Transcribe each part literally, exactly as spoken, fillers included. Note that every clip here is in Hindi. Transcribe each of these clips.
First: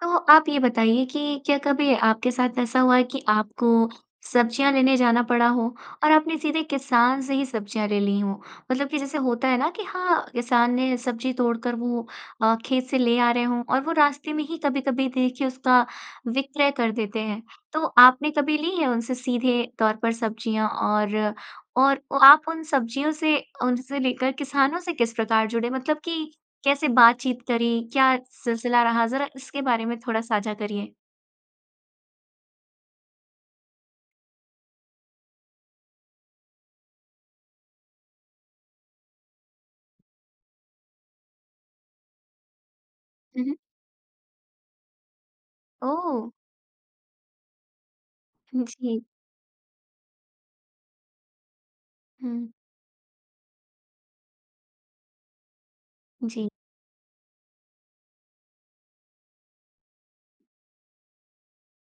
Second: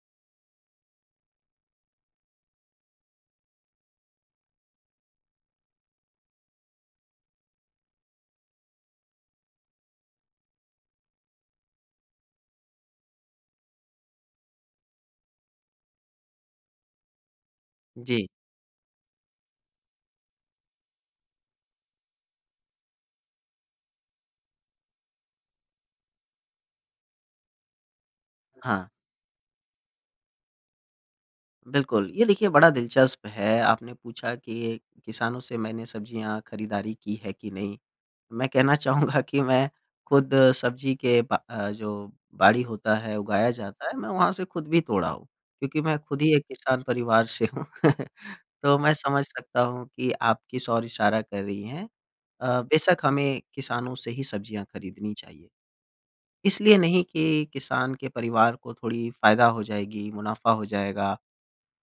तो आप ये बताइए कि क्या कभी आपके साथ ऐसा हुआ है कि आपको सब्ज़ियाँ लेने जाना पड़ा हो और आपने सीधे किसान से ही सब्ज़ियाँ ले ली हों? मतलब कि जैसे होता है ना कि हाँ, किसान ने सब्ज़ी तोड़ कर वो अ, खेत से ले आ रहे हों और वो रास्ते में ही कभी-कभी देखिए उसका विक्रय कर देते हैं। तो जी। आपने कभी ली है उनसे सीधे तौर पर सब्ज़ियाँ? और और आप उन सब्जियों से उनसे लेकर किसानों से किस प्रकार जुड़े, मतलब कि कैसे बातचीत करी? क्या सिलसिला हाँ। रहा? ज़रा इसके बारे में थोड़ा साझा करिए। बिल्कुल। ये देखिए बड़ा दिलचस्प है, आपने पूछा कि किसानों से मैंने सब्ज़ियाँ खरीदारी की है कि नहीं? मैं कहना चाहूँगा कि मैं खुद सब्ज़ी के ब अ, जो बाड़ी होता है, हुँ, उगाया हुँ। जाता है मैं वहाँ से खुद भी तोड़ा हूँ। क्योंकि मैं खुद ओह! ही एक किसान परिवार से हूँ। हुँ, तो मैं जी। समझ सकता हूँ कि आप किस ओर इशारा कर रही हैं। हुँ। अ, बेशक हमें किसानों से ही सब्ज़ियाँ खरीदनी चाहिए। जी। इसलिए नहीं कि किसान के परिवार को थोड़ी फ़ायदा हो जाएगी, मुनाफ़ा हो जाएगा।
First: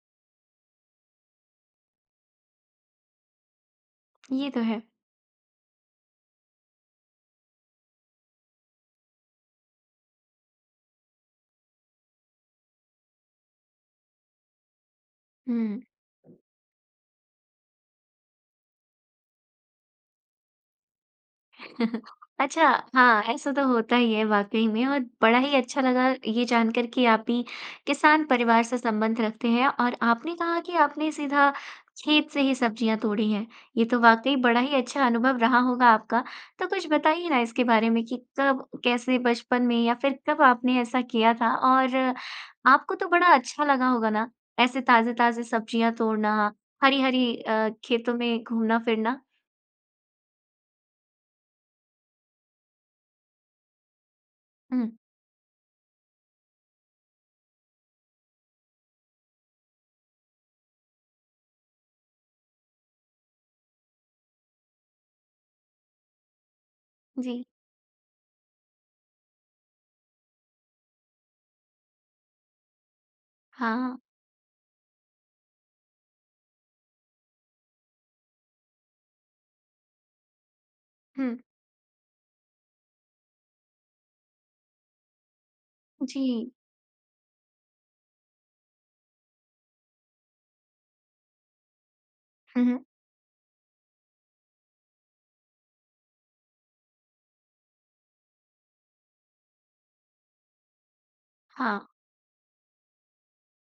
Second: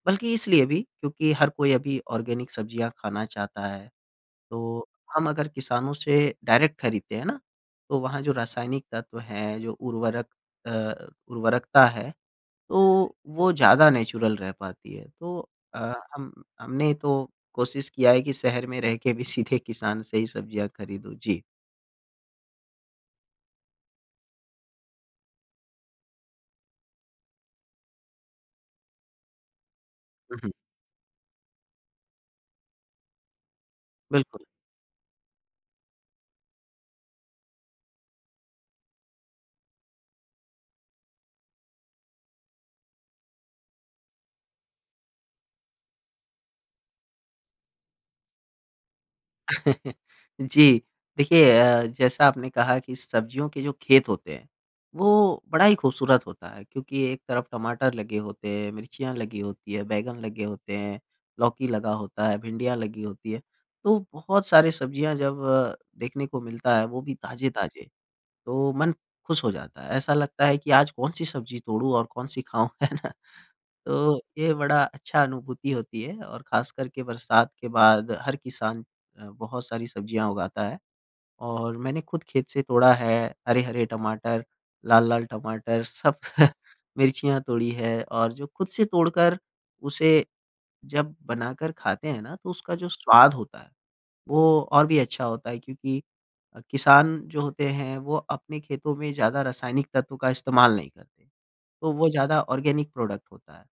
बल्कि इसलिए भी क्योंकि हर कोई अभी ऑर्गेनिक सब्ज़ियाँ खाना चाहता है। ये तो है। तो हम अगर किसानों से डायरेक्ट खरीदते हैं ना, तो वहाँ जो रासायनिक तत्व हैं जो उर्वरक अ, उर्वरकता है तो वो ज़्यादा नेचुरल रह पाती है। तो हुँ। अ, हम हमने तो कोशिश किया है कि शहर में रह के भी सीधे किसान से ही सब्ज़ियाँ खरीदूँ। जी। अच्छा। हाँ, ऐसा तो होता ही है वाक़ई में। और बड़ा ही अच्छा लगा ये जानकर कि आप भी किसान परिवार से संबंध रखते हैं और आपने हुँ, हुँ। कहा कि आपने सीधा खेत से ही सब्ज़ियाँ तोड़ी हैं। ये तो वाक़ई बिल्कुल। बड़ा ही अच्छा अनुभव रहा होगा आपका। तो कुछ बताइए ना इसके बारे में कि कब, कैसे, बचपन में या फिर कब आपने ऐसा किया था? और आपको तो बड़ा अच्छा लगा होगा ना ऐसे ताज़े-ताज़े सब्ज़ियाँ तोड़ना, हरी-हरी अ, खेतों में घूमना-फिरना? जी। देखिए अ, जैसा आपने कहा कि सब्जियों के जो खेत होते हैं, हुँ। वो बड़ा ही खूबसूरत होता है। क्योंकि एक तरफ टमाटर लगे होते हैं, मिर्चियाँ लगी होती है, बैंगन लगे होते हैं, लौकी लगा होता है, भिंडियाँ लगी होती है। तो बहुत सारी सब्ज़ियाँ जब देखने को मिलता है वो भी जी। ताज़े-ताज़े तो मन खुश हो जाता है। ऐसा लगता है कि आज कौन सी सब्ज़ी तोड़ूँ और कौन सी खाऊँ? है ना? हाँ। तो ये बड़ा अच्छा अनुभूति होती है। और ख़ासकर के बरसात के बाद हर किसान अ, बहुत सारी सब्जियाँ उगाता है। हुँ। और मैंने खुद खेत से तोड़ा है हरे-हरे टमाटर, लाल-लाल टमाटर, सब जी। मिर्चियाँ तोड़ी है। और जो खुद से तोड़कर उसे जब बनाकर खाते हैं ना तो हुँ, उसका हुँ। जो स्वाद होता है वो और भी अच्छा होता है। क्योंकि किसान जो होते हैं वो अपने खेतों में ज़्यादा रासायनिक तत्व का इस्तेमाल नहीं करते। हाँ। तो वो ज़्यादा ऑर्गेनिक प्रोडक्ट होता है।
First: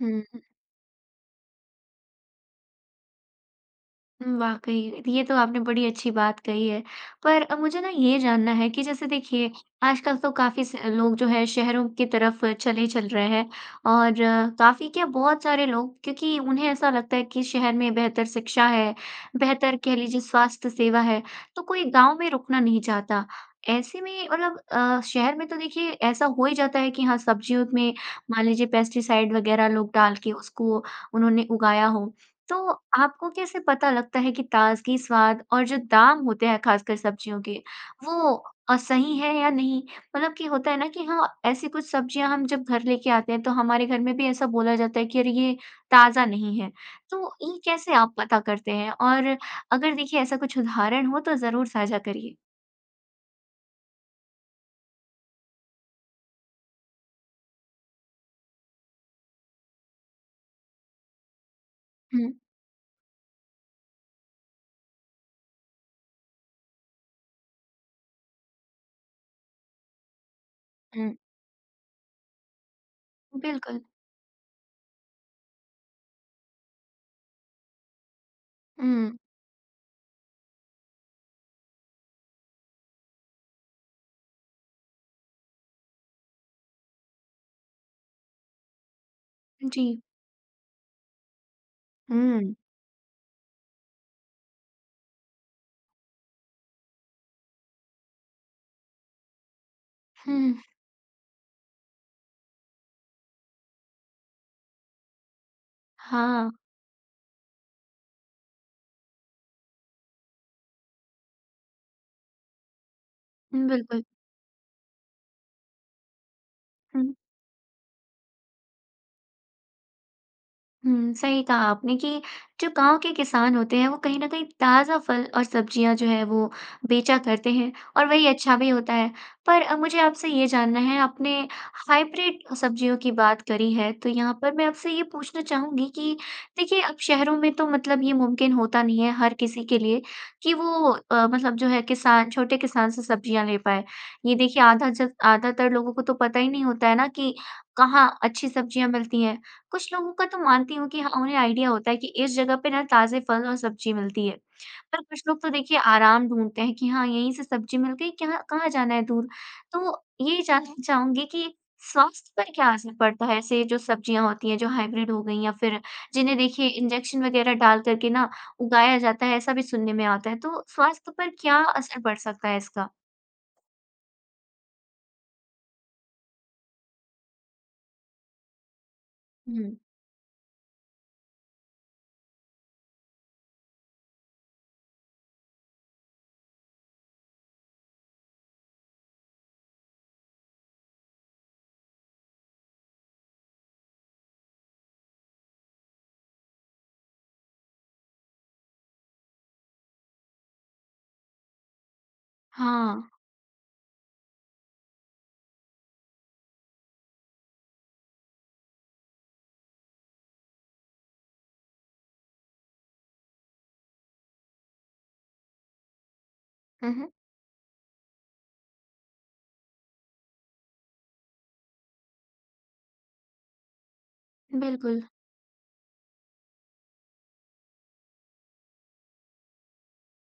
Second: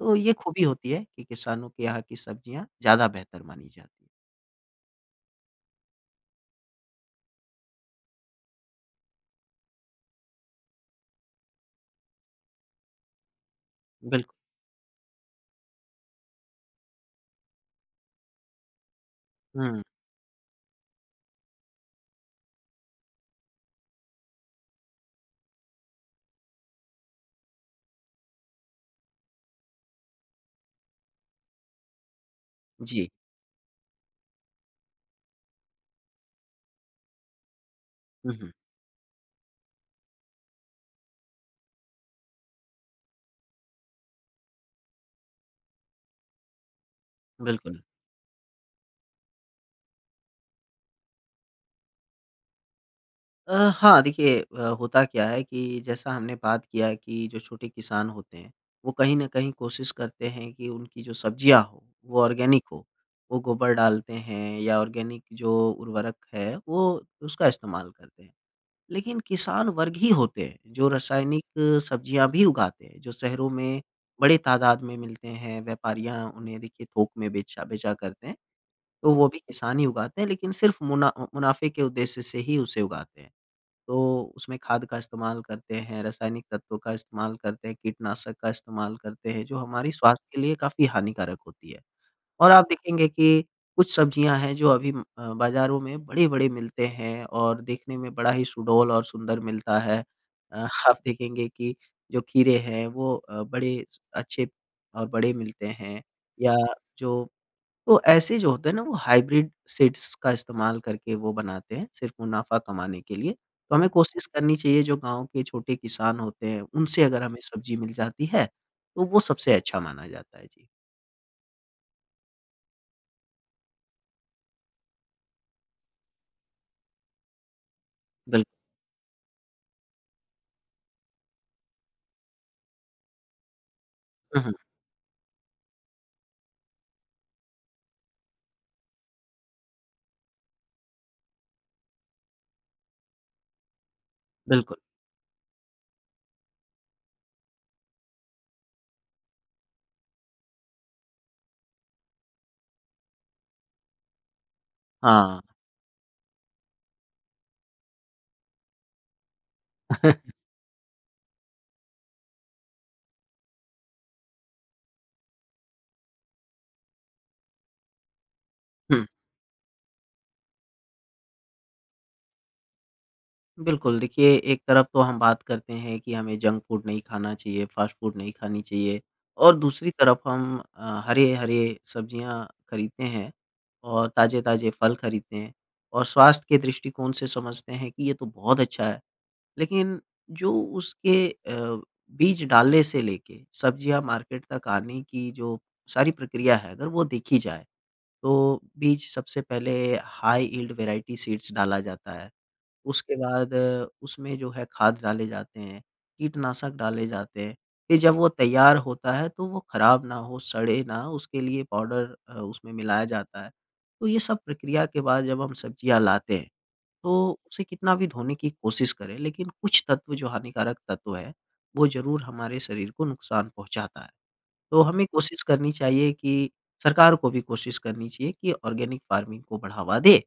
तो ये हुँ। खूबी होती है कि किसानों के यहाँ की सब्जियाँ ज़्यादा बेहतर मानी जाती हैं। हुँ, वाक़ई। ये तो आपने बड़ी अच्छी बात कही है। पर मुझे ना ये जानना है कि जैसे देखिए आजकल तो काफ़ी स लोग जो है शहरों की तरफ चले चल रहे हैं। और बिल्क काफ़ी क्या बहुत सारे लोग क्योंकि उन्हें ऐसा लगता है कि शहर में बेहतर शिक्षा है, बेहतर हुँ। कह लीजिए स्वास्थ्य सेवा है, तो कोई गाँव में रुकना नहीं चाहता। ऐसे में मतलब अ, शहर में तो देखिए ऐसा हो ही जाता है कि हाँ, सब्जियों में मान लीजिए पेस्टिसाइड वग़ैरह लोग डाल के उसको उन्होंने उगाया हो। तो जी। आपको कैसे पता लगता है कि ताज़गी, स्वाद और जो दाम होते हैं ख़ासकर सब्जियों के वो हुँ, हुँ। अ, सही है या नहीं? मतलब कि होता है ना कि हाँ, ऐसी कुछ सब्जियाँ हम जब घर लेके आते हैं तो हमारे घर में भी ऐसा बोला जाता है कि अरे ये ताज़ा नहीं है। तो ये बिल्कुल। कैसे आप पता करते हैं? और अगर देखिए ऐसा कुछ उदाहरण हो तो ज़रूर साझा करिए। अ, हाँ, देखिए अ, होता क्या है कि जैसा हमने बात किया कि जो छोटे किसान होते हैं, वो कहीं न कहीं कोशिश करते हैं कि उनकी जो सब्ज़ियाँ हों, वो हुँ। ऑर्गेनिक हों। वो गोबर डालते हैं या ऑर्गेनिक जो उर्वरक है, वो उसका इस्तेमाल करते हैं। लेकिन किसान वर्ग ही होते हैं, जो ऊँ। रासायनिक सब्ज़ियाँ भी उगाते हैं, जो शहरों में बिल्कुल। बड़े तादाद में मिलते हैं, व्यापारियाँ उन्हें देखिए थोक में बेचा बेचा करते हैं। तो ऊँ। वो भी किसान ही उगाते हैं, लेकिन सिर्फ़ मुना मुनाफ़े के उद्देश्य से ही उसे उगाते हैं। तो उसमें खाद का इस्तेमाल करते हैं, रासायनिक तत्वों का इस्तेमाल करते हैं, कीटनाशक का इस्तेमाल करते हैं, जो हमारी जी। स्वास्थ्य के लिए काफ़ी हानिकारक होती है। और हुँ। आप देखेंगे कि कुछ सब्ज़ियाँ हैं जो अभी अम, अ, बाज़ारों में बड़े-बड़े मिलते हैं, और देखने में बड़ा ही सुडौल और सुंदर मिलता है। हुँ। अ, हाप देखेंगे कि जो खीरे हैं, वो अ, बड़े अच्छे और बड़े मिलते हैं, हाँ। या जो तो ऐसे जो होते हैं ना, वो हाइब्रिड सीड्स का इस्तेमाल करके वो बनाते हैं सिर्फ़ मुनाफ़ा कमाने के लिए। तो हमें बिल्कुल। कोशिश करनी चाहिए जो गाँव के छोटे किसान होते हैं, उनसे हुँ। अगर हमें सब्ज़ी मिल जाती है, तो वो सबसे अच्छा माना जाता है। जी। हुँ, सही कहा आपने कि जो गाँव के किसान होते हैं, वो कहीं न कहीं ताज़ा फल और सब्ज़ियाँ जो है वो बेचा करते हैं और वही बिल अच्छा भी होता है। पर अ, मुझे आपसे ये जानना है, आपने हाइब्रिड सब्ज़ियों की बात करी है, तो यहाँ हुँ, पर हुँ। मैं आपसे ये पूछना चाहूँगी कि देखिए, अब शहरों में तो मतलब ये मुमकिन होता नहीं है हर किसी के लिए कि वो अ, मतलब जो है किसान छोटे किसान से सब्ज़ियाँ ले पाए। ये देखिए बिल्कुल। आधाजक आधातर लोगों को तो पता ही नहीं होता है ना कि कहाँ अच्छी सब्ज़ियाँ मिलती हैं। कुछ लोगों का तो मानती हूँ कि हाँ, उन्हें आईडिया होता है कि इस जगह पे ना ताज़े फल और सब्ज़ी मिलती है। पर कुछ लोग हाँ। तो देखिए आराम ढूँढते हैं कि हाँ, यहीं से सब्ज़ी मिल गई। क्यहाँ कहाँ जाना है दूर। तो ये जानना चाहूँगी कि स्वास्थ्य पर क्या असर पड़ता है ऐसे जो सब्ज़ियाँ होती हैं, जो हाइब्रिड हो गईं, या फिर जिन्हें देखिए इंजेक्शन वग़ैरह डाल कर के ना उगाया हुँ। जाता है, ऐसा भी सुनने में आता है? तो स्वास्थ्य पर क्या असर पड़ सकता है इसका? बिल्कुल। देखिए, एक तरफ तो हम बात करते हैं कि हमें जंक फूड नहीं खाना चाहिए, फ़ास्ट फ़ूड नहीं खानी चाहिए और हुँ। दूसरी तरफ हम अ, हरे-हरे सब्ज़ियाँ खरीदते हैं और ताज़े-ताज़े फल खरीदते हैं और स्वास्थ्य के दृष्टिकोण से समझते हैं कि ये तो बहुत अच्छा है। लेकिन जो उसके अ, बीज डालने से लेके सब्ज़ियाँ मार्केट तक आने की जो सारी प्रक्रिया है, अगर वो देखी जाए, तो बीज सबसे पहले हाई यील्ड वेराइटी सीड्स डाला जाता है, हाँ। उसके बाद, उसमें जो है खाद डाले जाते हैं, कीटनाशक डाले जाते हैं। फ़िर जब वो तैयार होता है, तो वो ख़राब ना हो, सड़े ना, उसके लिए पाउडर अ, उसमें मिलाया जाता है। तो ये सब प्रक्रिया के बाद जब हम सब्ज़ियाँ लाते हैं, हुँ, हुँ। तो उसे कितना भी धोने की कोशिश करें, लेकिन कुछ तत्व जो हानिकारक तत्व हैं, वो ज़रूर हमारे शरीर को नुकसान पहुँचाता है। तो बिल्कुल। हमें कोशिश करनी चाहिए कि सरकार को भी कोशिश करनी चाहिए कि ऑर्गेनिक फ़ार्मिंग को बढ़ावा दें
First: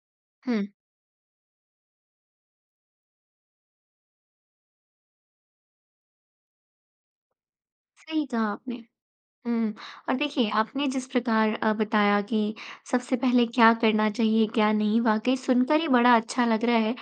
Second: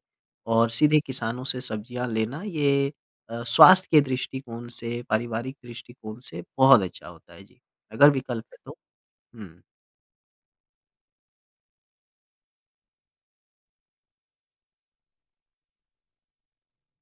और हुँ। सीधे किसानों से सब्ज़ियाँ लेना, ये अ, स्वास्थ्य के दृष्टिकोण से, पारिवारिक दृष्टिकोण से बहुत अच्छा होता है, जी, अगर सही विकल्प कहा है आपने। तो। हुँ। हुँ और देखिए, आपने जिस प्रकार अ, बताया कि सबसे पहले क्या करना चाहिए, क्या नहीं, वाक़ई सुनकर ही बड़ा अच्छा लग रहा है।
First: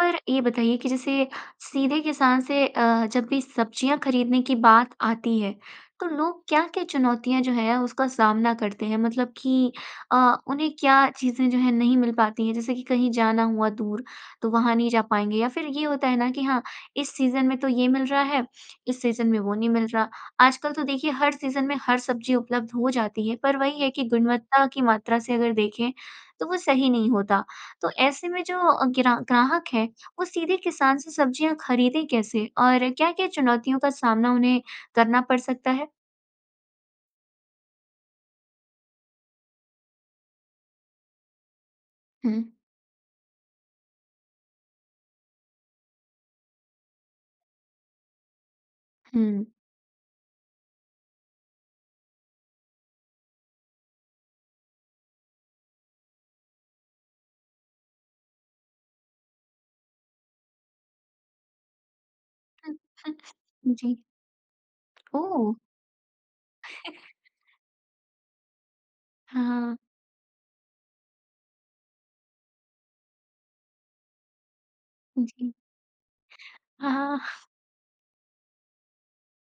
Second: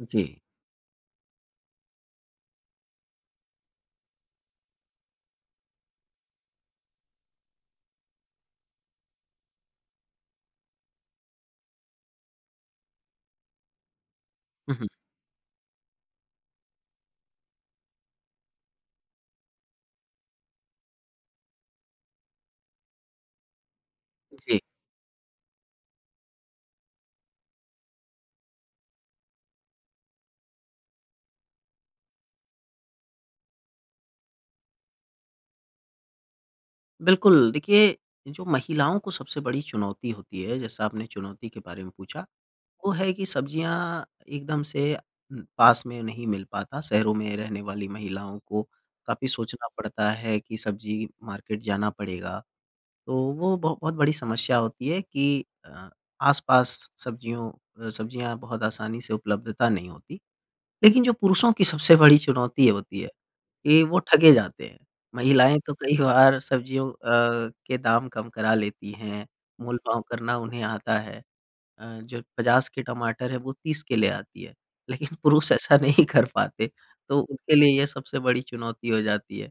पर जी। ये बताइए कि जैसे सीधे किसान से अ, जब भी सब्ज़ियाँ खरीदने की बात आती है, तो लोग क्या-क्या चुनौतियाँ जो हैं, उसका सामना करते हैं? मतलब कि अ, उन्हें क्या चीज़ें जो हैं, नहीं मिल पाती हैं? जैसे कि कहीं जाना हुआ दूर, तो वहाँ हुँ, नहीं हुँ। जा पाएँगे या फ़िर ये होता है ना कि हाँ, इस सीज़न में तो ये मिल रहा है, इस सीज़न में वो नहीं मिल रहा। आजकल तो देखिए, हर सीज़न में हर सब्ज़ी उपलब्ध हो जाती है, पर वही है कि जी। गुणवत्ता की मात्रा से अगर देखें, तो वो सही नहीं होता। तो ऐसे में जो अ, ग्रा ग्राहक है, वो सीधे किसान से सब्ज़ियाँ खरीदें कैसे और क्या-क्या चुनौतियों का सामना उन्हें करना पड़ सकता है? बिल्कुल, देखिए जो महिलाओं को सबसे बड़ी चुनौती होती है जैसा आपने चुनौती के बारे में पूछा हुँ। वो है कि सब्ज़ियाँ एकदम से पास में नहीं मिल पाता। शहरों में रहने वाली महिलाओं को काफ़ी हुँ। सोचना पड़ता है कि सब्ज़ी मार्केट जाना पड़ेगा तो वो ब बहुत बड़ी समस्या होती है कि अ, आस-पास सब्जियों अ, सब्जियाँ बहुत आसानी से उपलब्धता नहीं होती लेकिन जो पुरुषों की सबसे बड़ी चुनौती हुँ, होती है हुँ। कि वो जी। ठगे जाते हैं। ओह! महिलाएँ तो कई बार सब्जियों अ, के दाम कम करा लेती हैं हाँ। मोलभाव करना उन्हें आता है अ, जो पचास के टमाटर है वो तीस के ले आती है लेकिन पुरुष जी। ऐसा नहीं कर पाते हाँ, तो हाँ। उनके लिए ये सबसे बड़ी चुनौती हो जाती है।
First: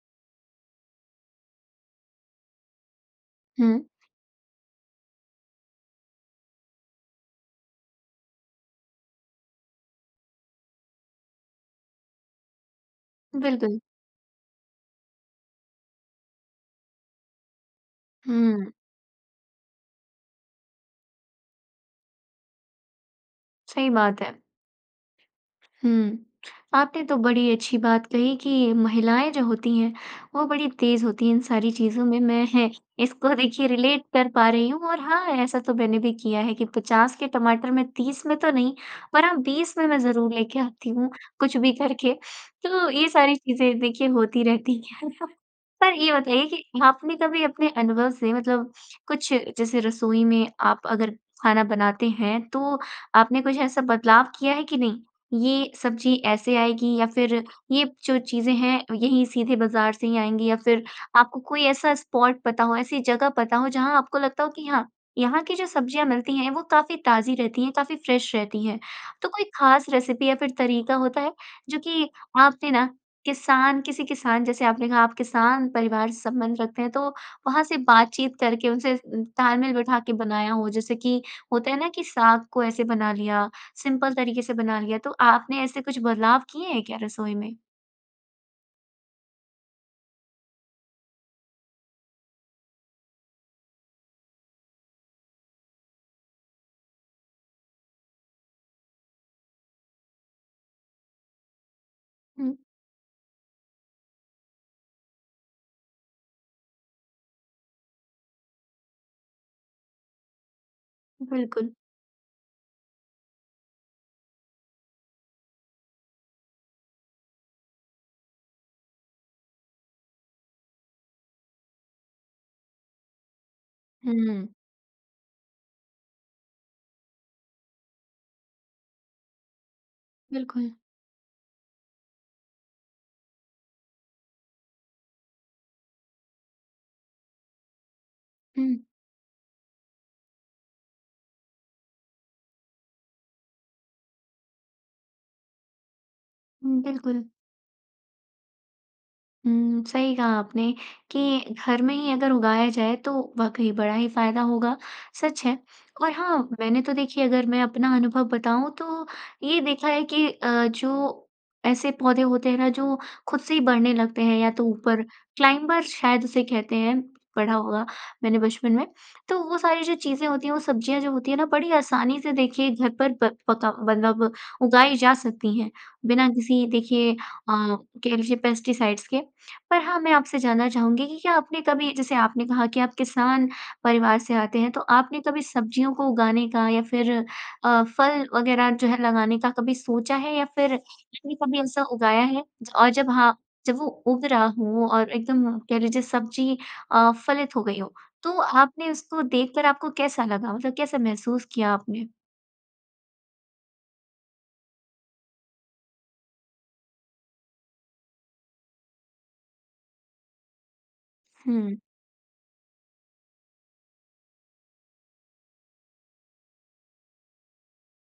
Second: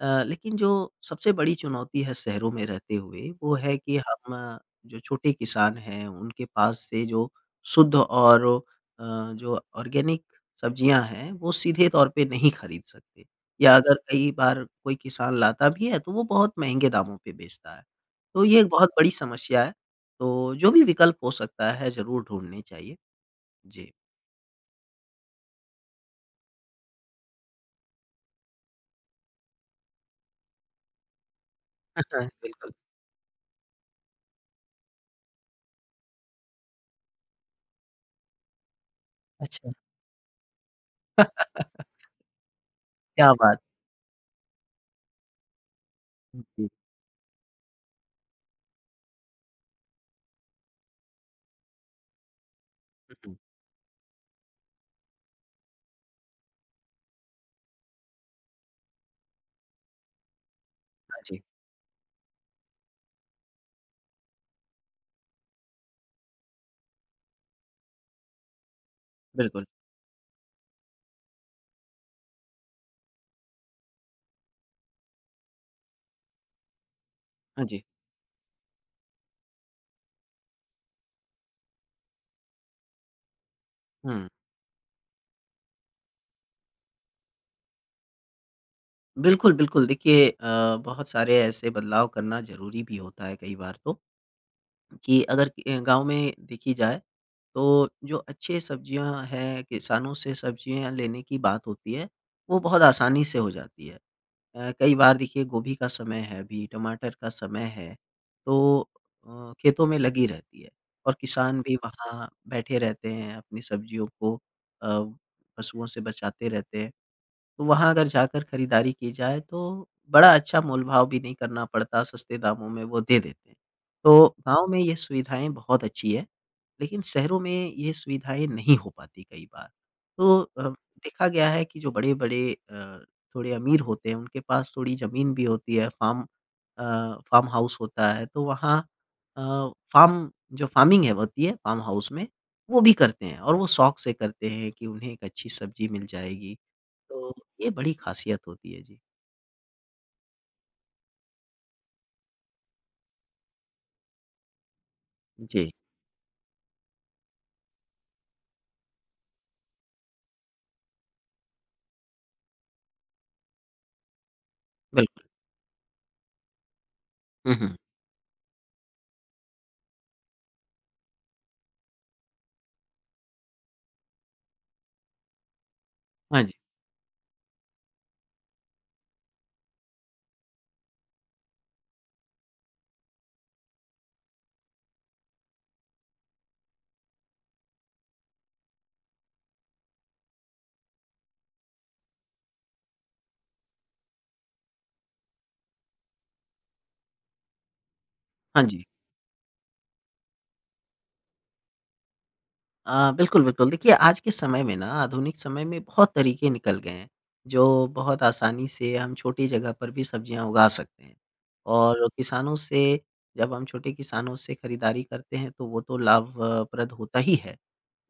अ, लेकिन जो सबसे बड़ी चुनौती है शहरों में रहते हुए वो है हुँ। कि हम जो छोटे किसान हैं उनके पास से जो शुद्ध और ओ अ, जो ऑर्गेनिक सब्जियाँ हैं वो सीधे तौर पे नहीं ख़रीद सकते या बिल्कुल। अगर कई बार कोई किसान लाता भी है तो वो बहुत महँगे दामों पे बेचता है। तो ये एक हुँ। बहुत बड़ी समस्या है तो जो भी विकल्प हो सकता है ज़रूर ढूँढने चाहिए। सही जी। बात है। हुँ, आपने तो बड़ी अच्छी बात कही कि महिलाएँ जो होती हैं वो बड़ी तेज़ होती हैं इन सारी चीज़ों में। मैं है बिल्कुल। इसको देखिए रिलेट कर पा रही हूँ और हाँ ऐसा तो मैंने भी किया है कि पचास के टमाटर में तीस में तो नहीं पर हाँ अच्छा। बीस में मैं ज़रूर लेके आती हूँ कुछ भी करके तो ये क्या सारी बात! चीज़ें देखिए होती रहती है। पर ये बताइए कि जी। आपने कभी अपने अनुभव से मतलब कुछ जैसे रसोई में आप अगर खाना बनाते हैं, तो हुँ, हुँ। आपने कुछ ऐसा बदलाव किया है कि नहीं ये सब्ज़ी ऐसे आएगी या फ़िर ये जो चीज़ें हैं यहीं सीधे बाज़ार से ही आएँगी या फ़िर हाँ जी। आपको कोई ऐसा स्पॉट पता हो, ऐसी जगह पता हो जहाँ आपको लगता हो कि हाँ यहाँ की जो सब्जियाँ मिलती हैं वो काफ़ी ताज़ी रहती है काफ़ी फ़्रेश रहती हैं। तो कोई बिल्कुल। ख़ास रेसिपी या फ़िर तरीका होता है जो कि आपने ना किसान किसी किसान जैसे आपने कहा आप किसान परिवार से संबंध रखते हैं तो वहाँ हाँ से जी। बातचीत करके उनसे तालमेल बिठा के बनाया हो जैसे कि होता है ना कि साग को ऐसे बना लिया सिंपल हुँ। तरीके से बना लिया तो आपने ऐसे कुछ बदलाव किए हैं क्या रसोई में? बिल्कुल, बिल्कुल। देखिए अ, बहुत सारे ऐसे बदलाव करना ज़रूरी भी होता है कई बार तो। कि अगर अ, गाँव में देखी जाए तो जो अच्छे सब्जियाँ हैं किसानों से सब्जियाँ लेने की बात होती है हुँ। वो बहुत आसानी से हो जाती है। अ, कई बार देखिए गोभी का समय है भी टमाटर का समय है तो अ, खेतों में लगी रहती है और किसान बिल्कुल। भी वहाँ बैठे रहते हैं अपनी सब्जियों को अ, पशुओं से बचाते रहते हैं। तो वहाँ अगर जाकर खरीदारी की जाए तो बड़ा अच्छा मोलभाव भी नहीं करना पड़ता सस्ते दामों में वो दे देते हैं। तो हुँ। गाँव में ये सुविधाएँ बहुत अच्छी है लेकिन शहरों में ये सुविधाएँ नहीं हो पाती कई बार। तो अ, बिल्कुल। देखा गया है कि जो बड़े-बड़े अ, थोड़े अमीर होते हैं उनके पास थोड़ी ज़मीन भी होती है फार्म अ, फार्म हाउस होता है तो वहाँ हुँ। अ, फार्म जो फार्मिंग है होती है फार्म हाउस में वो भी करते हैं और वो शौक से करते हैं कि उन्हें एक अच्छी सब्जी मिल जाएगी हुँ, बिल्कुल। तो ये बड़ी ख़ासियत होती है। जी। हुँ, सही कहा आपने कि घर में ही अगर उगाया जाए तो वाक़ई बड़ा ही फ़ायदा होगा, सच है। जी। और हाँ, मैंने तो देखिए अगर मैं अपना अनुभव बताऊँ तो ये देखा है कि अ, जो ऐसे पौधे होते हैं ना, जो खुद से ही बढ़ने लगते हैं या तो ऊपर बिल्कुल। क्लाइंबर शायद उसे कहते हैं, हुँ, पढ़ा हुँ। होगा मैंने बचपन में। तो वो सारी जो चीज़ें होती हैं, वो सब्ज़ियाँ जो होती हैं ना बड़ी आसानी से देखिए घर पर प पका मतलब उगाई जा सकती हैं बिना हाँ जी। किसी देखिए अ, कह लीजिए पेस्टिसाइड्स के। पर हाँ मैं आपसे जानना चाहूँगी कि क्या आपने कभी जैसे आपने कहा कि आप किसान परिवार से आते हैं तो आपने कभी सब्ज़ियों को उगाने का या फ़िर अ, फल वगैरह जो है लगाने का कभी सोचा है? या फ़िर आपने कभी ऐसा उगाया है? ज और जब हाँ जब वो उग रहा हो और एकदम कह लीजिए सब्ज़ी अ, फलित हो गई हो तो हाँ जी। आपने उसको देखकर आपको कैसा लगा? मतलब कैसा महसूस किया आपने? अ, बिल्कुल, बिल्कुल। देखिए आज के समय में ना आधुनिक समय में बहुत तरीके निकल गए हैं, जो बहुत आसानी से हम छोटी जगह पर भी सब्ज़ियाँ उगा सकते हैं। हुँ। और किसानों से जब हम छोटे किसानों से ख़रीदारी करते हैं तो वो तो लाभ अ, प्रद होता ही है।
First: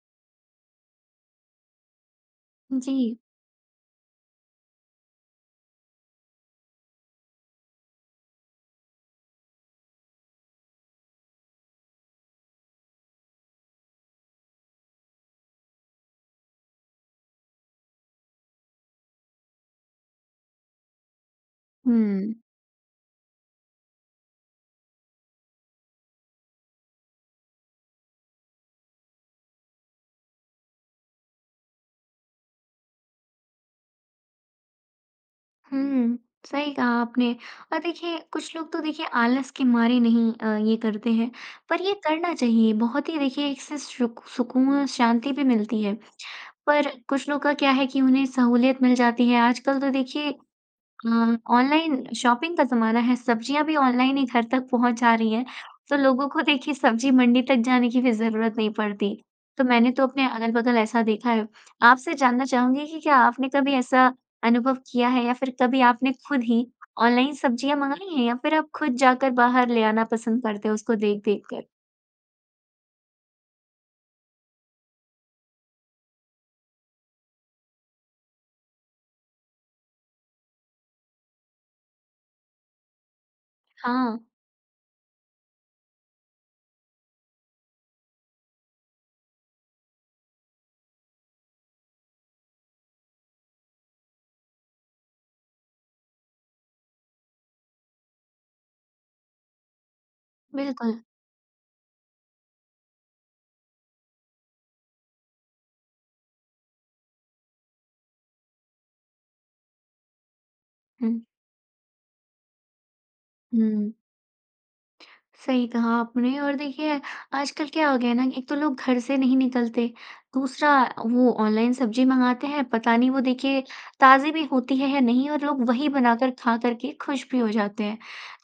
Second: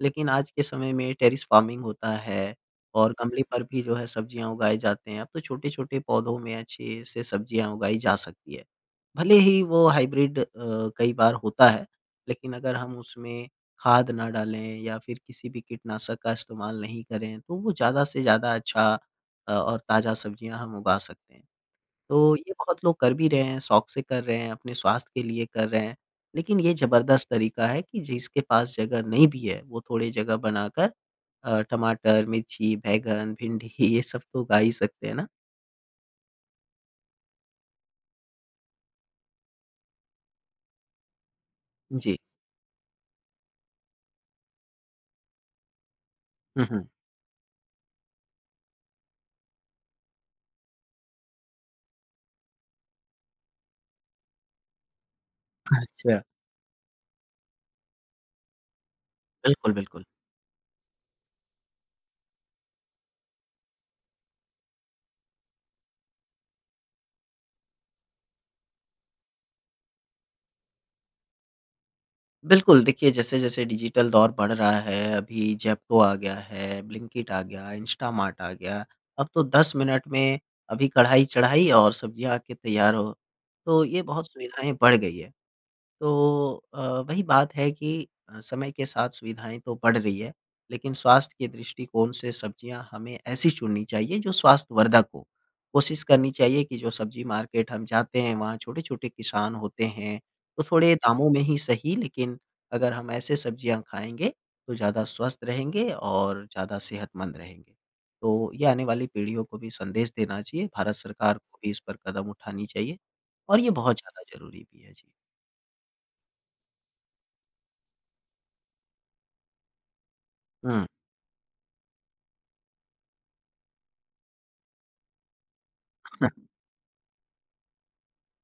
लेकिन आज के समय में टेरेस फ़ार्मिंग होता है और जी। गमले पर भी जो है सब्ज़ियाँ उगाए जाते हैं। अब तो छोटे-छोटे पौधों में अच्छे से सब्ज़ियाँ उगाई जा सकती हैं। भले ही वो हाइब्रिड अ, कई बार होता है। लेकिन अगर हम उसमें खाद न डालें या फ़िर किसी भी कीटनाशक का इस्तेमाल नहीं करें तो वो ज़्यादा से ज़्यादा अच्छा अ, और ताज़ा सब्ज़ियाँ हम उगा सकते हैं। तो हुँ। ये बहुत लोग कर भी रहे हैं, शौक़ से कर रहे हैं अपने स्वास्थ्य के लिए कर रहे हैं। लेकिन ये ज़बरदस्त तरीका है कि जिसके पास जगह नहीं भी है वो थोड़ी जगह बनाकर अ, टमाटर, मिर्ची, बैंगन, भिंडी ये सब तो उगा ही सकते हैं ना? हुँ, सही कहा आपने। और देखिए, कुछ लोग तो देखिए आलस के मारे नहीं अ, ये करते हैं, पर ये जी। करना चाहिए, बहुत ही देखिए इससे सु सुकून और शांति भी मिलती है। हुँ, हुँ। पर कुछ लोग का क्या है कि उन्हें सहूलियत मिल जाती है, आजकल तो देखिए अ, ऑनलाइन शॉपिंग का ज़माना है, सब्ज़ियाँ भी ऑनलाइन ही घर तक पहुँचा जा रही हैं, तो अच्छा। लोगों को देखिए सब्ज़ी मंडी तक जाने की भी ज़रूरत नहीं पड़ती। तो बिल्कुल, मैंने तो बिल्कुल। अपने अगल-बगल ऐसा देखा है। आपसे जानना चाहूँगी कि क्या आपने कभी ऐसा अनुभव किया है, या फिर कभी आपने खुद ही ऑनलाइन सब्ज़ियाँ मँगाई हैं, या फिर आप खुद जाकर बाहर ले आना पसंद करते हो उसको देख-देख कर? बिल्कुल। देखिए, जैसे-जैसे डिजिटल दौर बढ़ रहा है, अभी ज़ेप्टो आ गया है, ब्लिंकिट आ गया, इंस्टामार्ट आ गया, अब तो दस मिनट में अभी कढ़ाई चढ़ाई और सब्ज़ियाँ आके तैयार हो। तो ये हाँ। बहुत सुविधाएँ बढ़ गई हैं। तो अ, वही बात है कि अ, समय के साथ सुविधाएँ तो बढ़ रही हैं, लेकिन स्वास्थ्य के दृष्टिकोण से सब्ज़ियाँ हमें ऐसी चुननी चाहिए जो स्वास्थ्यवर्धक हो। कोशिश करनी चाहिए कि जो सब्ज़ी मार्केट हम जाते हैं, वहाँ छोटे-छोटे किसान होते हैं, तो थोड़े बिल्कुल। दामों में ही सही लेकिन अगर हम ऐसे सब्ज़ियाँ खाएँगे, तो ज़्यादा स्वस्थ रहेंगे और ज़्यादा सेहतमंद रहेंगे। तो ये आने वाली पीढ़ियों को भी संदेश देना चाहिए, भारत हुँ। सरकार को भी इस पर कदम उठानी चाहिए, और ये हुँ। बहुत ज़्यादा ज़रूरी भी है। जी। सही कहा आपने। और देखिए, आजकल क्या हो गया है ना, एक तो लोग घर से नहीं निकलते, दूसरा हुँ। अ, वो ऑनलाइन सब्ज़ी मँगाते हैं। पता नहीं वो देखिए ताज़ी भी होती है है नहीं, और लोग वही बनाकर खा कर के खुश भी हो जाते हैं।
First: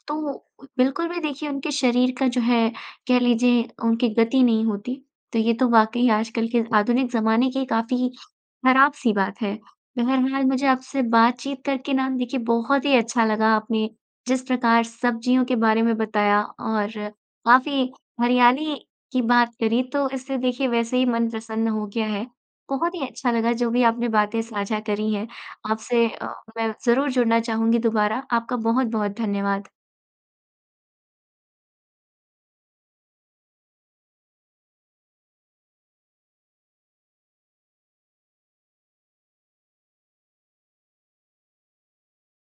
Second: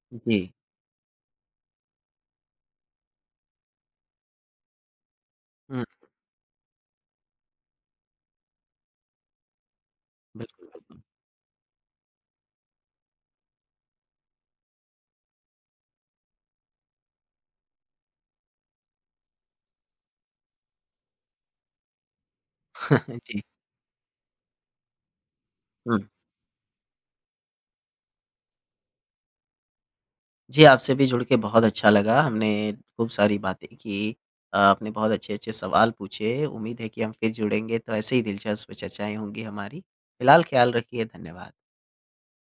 तो उ जी। बिल्कुल भी देखिए उनके शरीर का जो है, कह लीजिए उनकी गति नहीं होती। तो ये तो हुँ। वाक़ई आजकल के आधुनिक ज़माने की काफ़ी ख़राब-सी बात है। बहरहाल मुझे बिल्कुल, बिल्कुल। आपसे बातचीत करके ना देखिए बहुत ही अच्छा लगा। आपने जिस प्रकार सब्ज़ियों के बारे में बताया और काफ़ी हरियाली की बात करी, तो इससे देखिए वैसे ही मन प्रसन्न हो गया है। बहुत ही अच्छा जी। लगा जो भी आपने बातें साझा करी है। हुँ। आपसे अ, मैं ज़रूर जुड़ना चाहूँगी दुबारा। आपका बहुत-बहुत धन्यवाद। जी, आपसे भी जुड़ के बहुत अच्छा लगा। हमने खूब सारी बातें की, अ, आपने बहुत अच्छे-अच्छे सवाल पूछे, उम्मीद है कि हम फिर जुड़ेंगे तो ऐसे ही दिलचस्प चर्चाएँ होंगी हमारी। फ़िलहाल ख़्याल रखिए, धन्यवाद।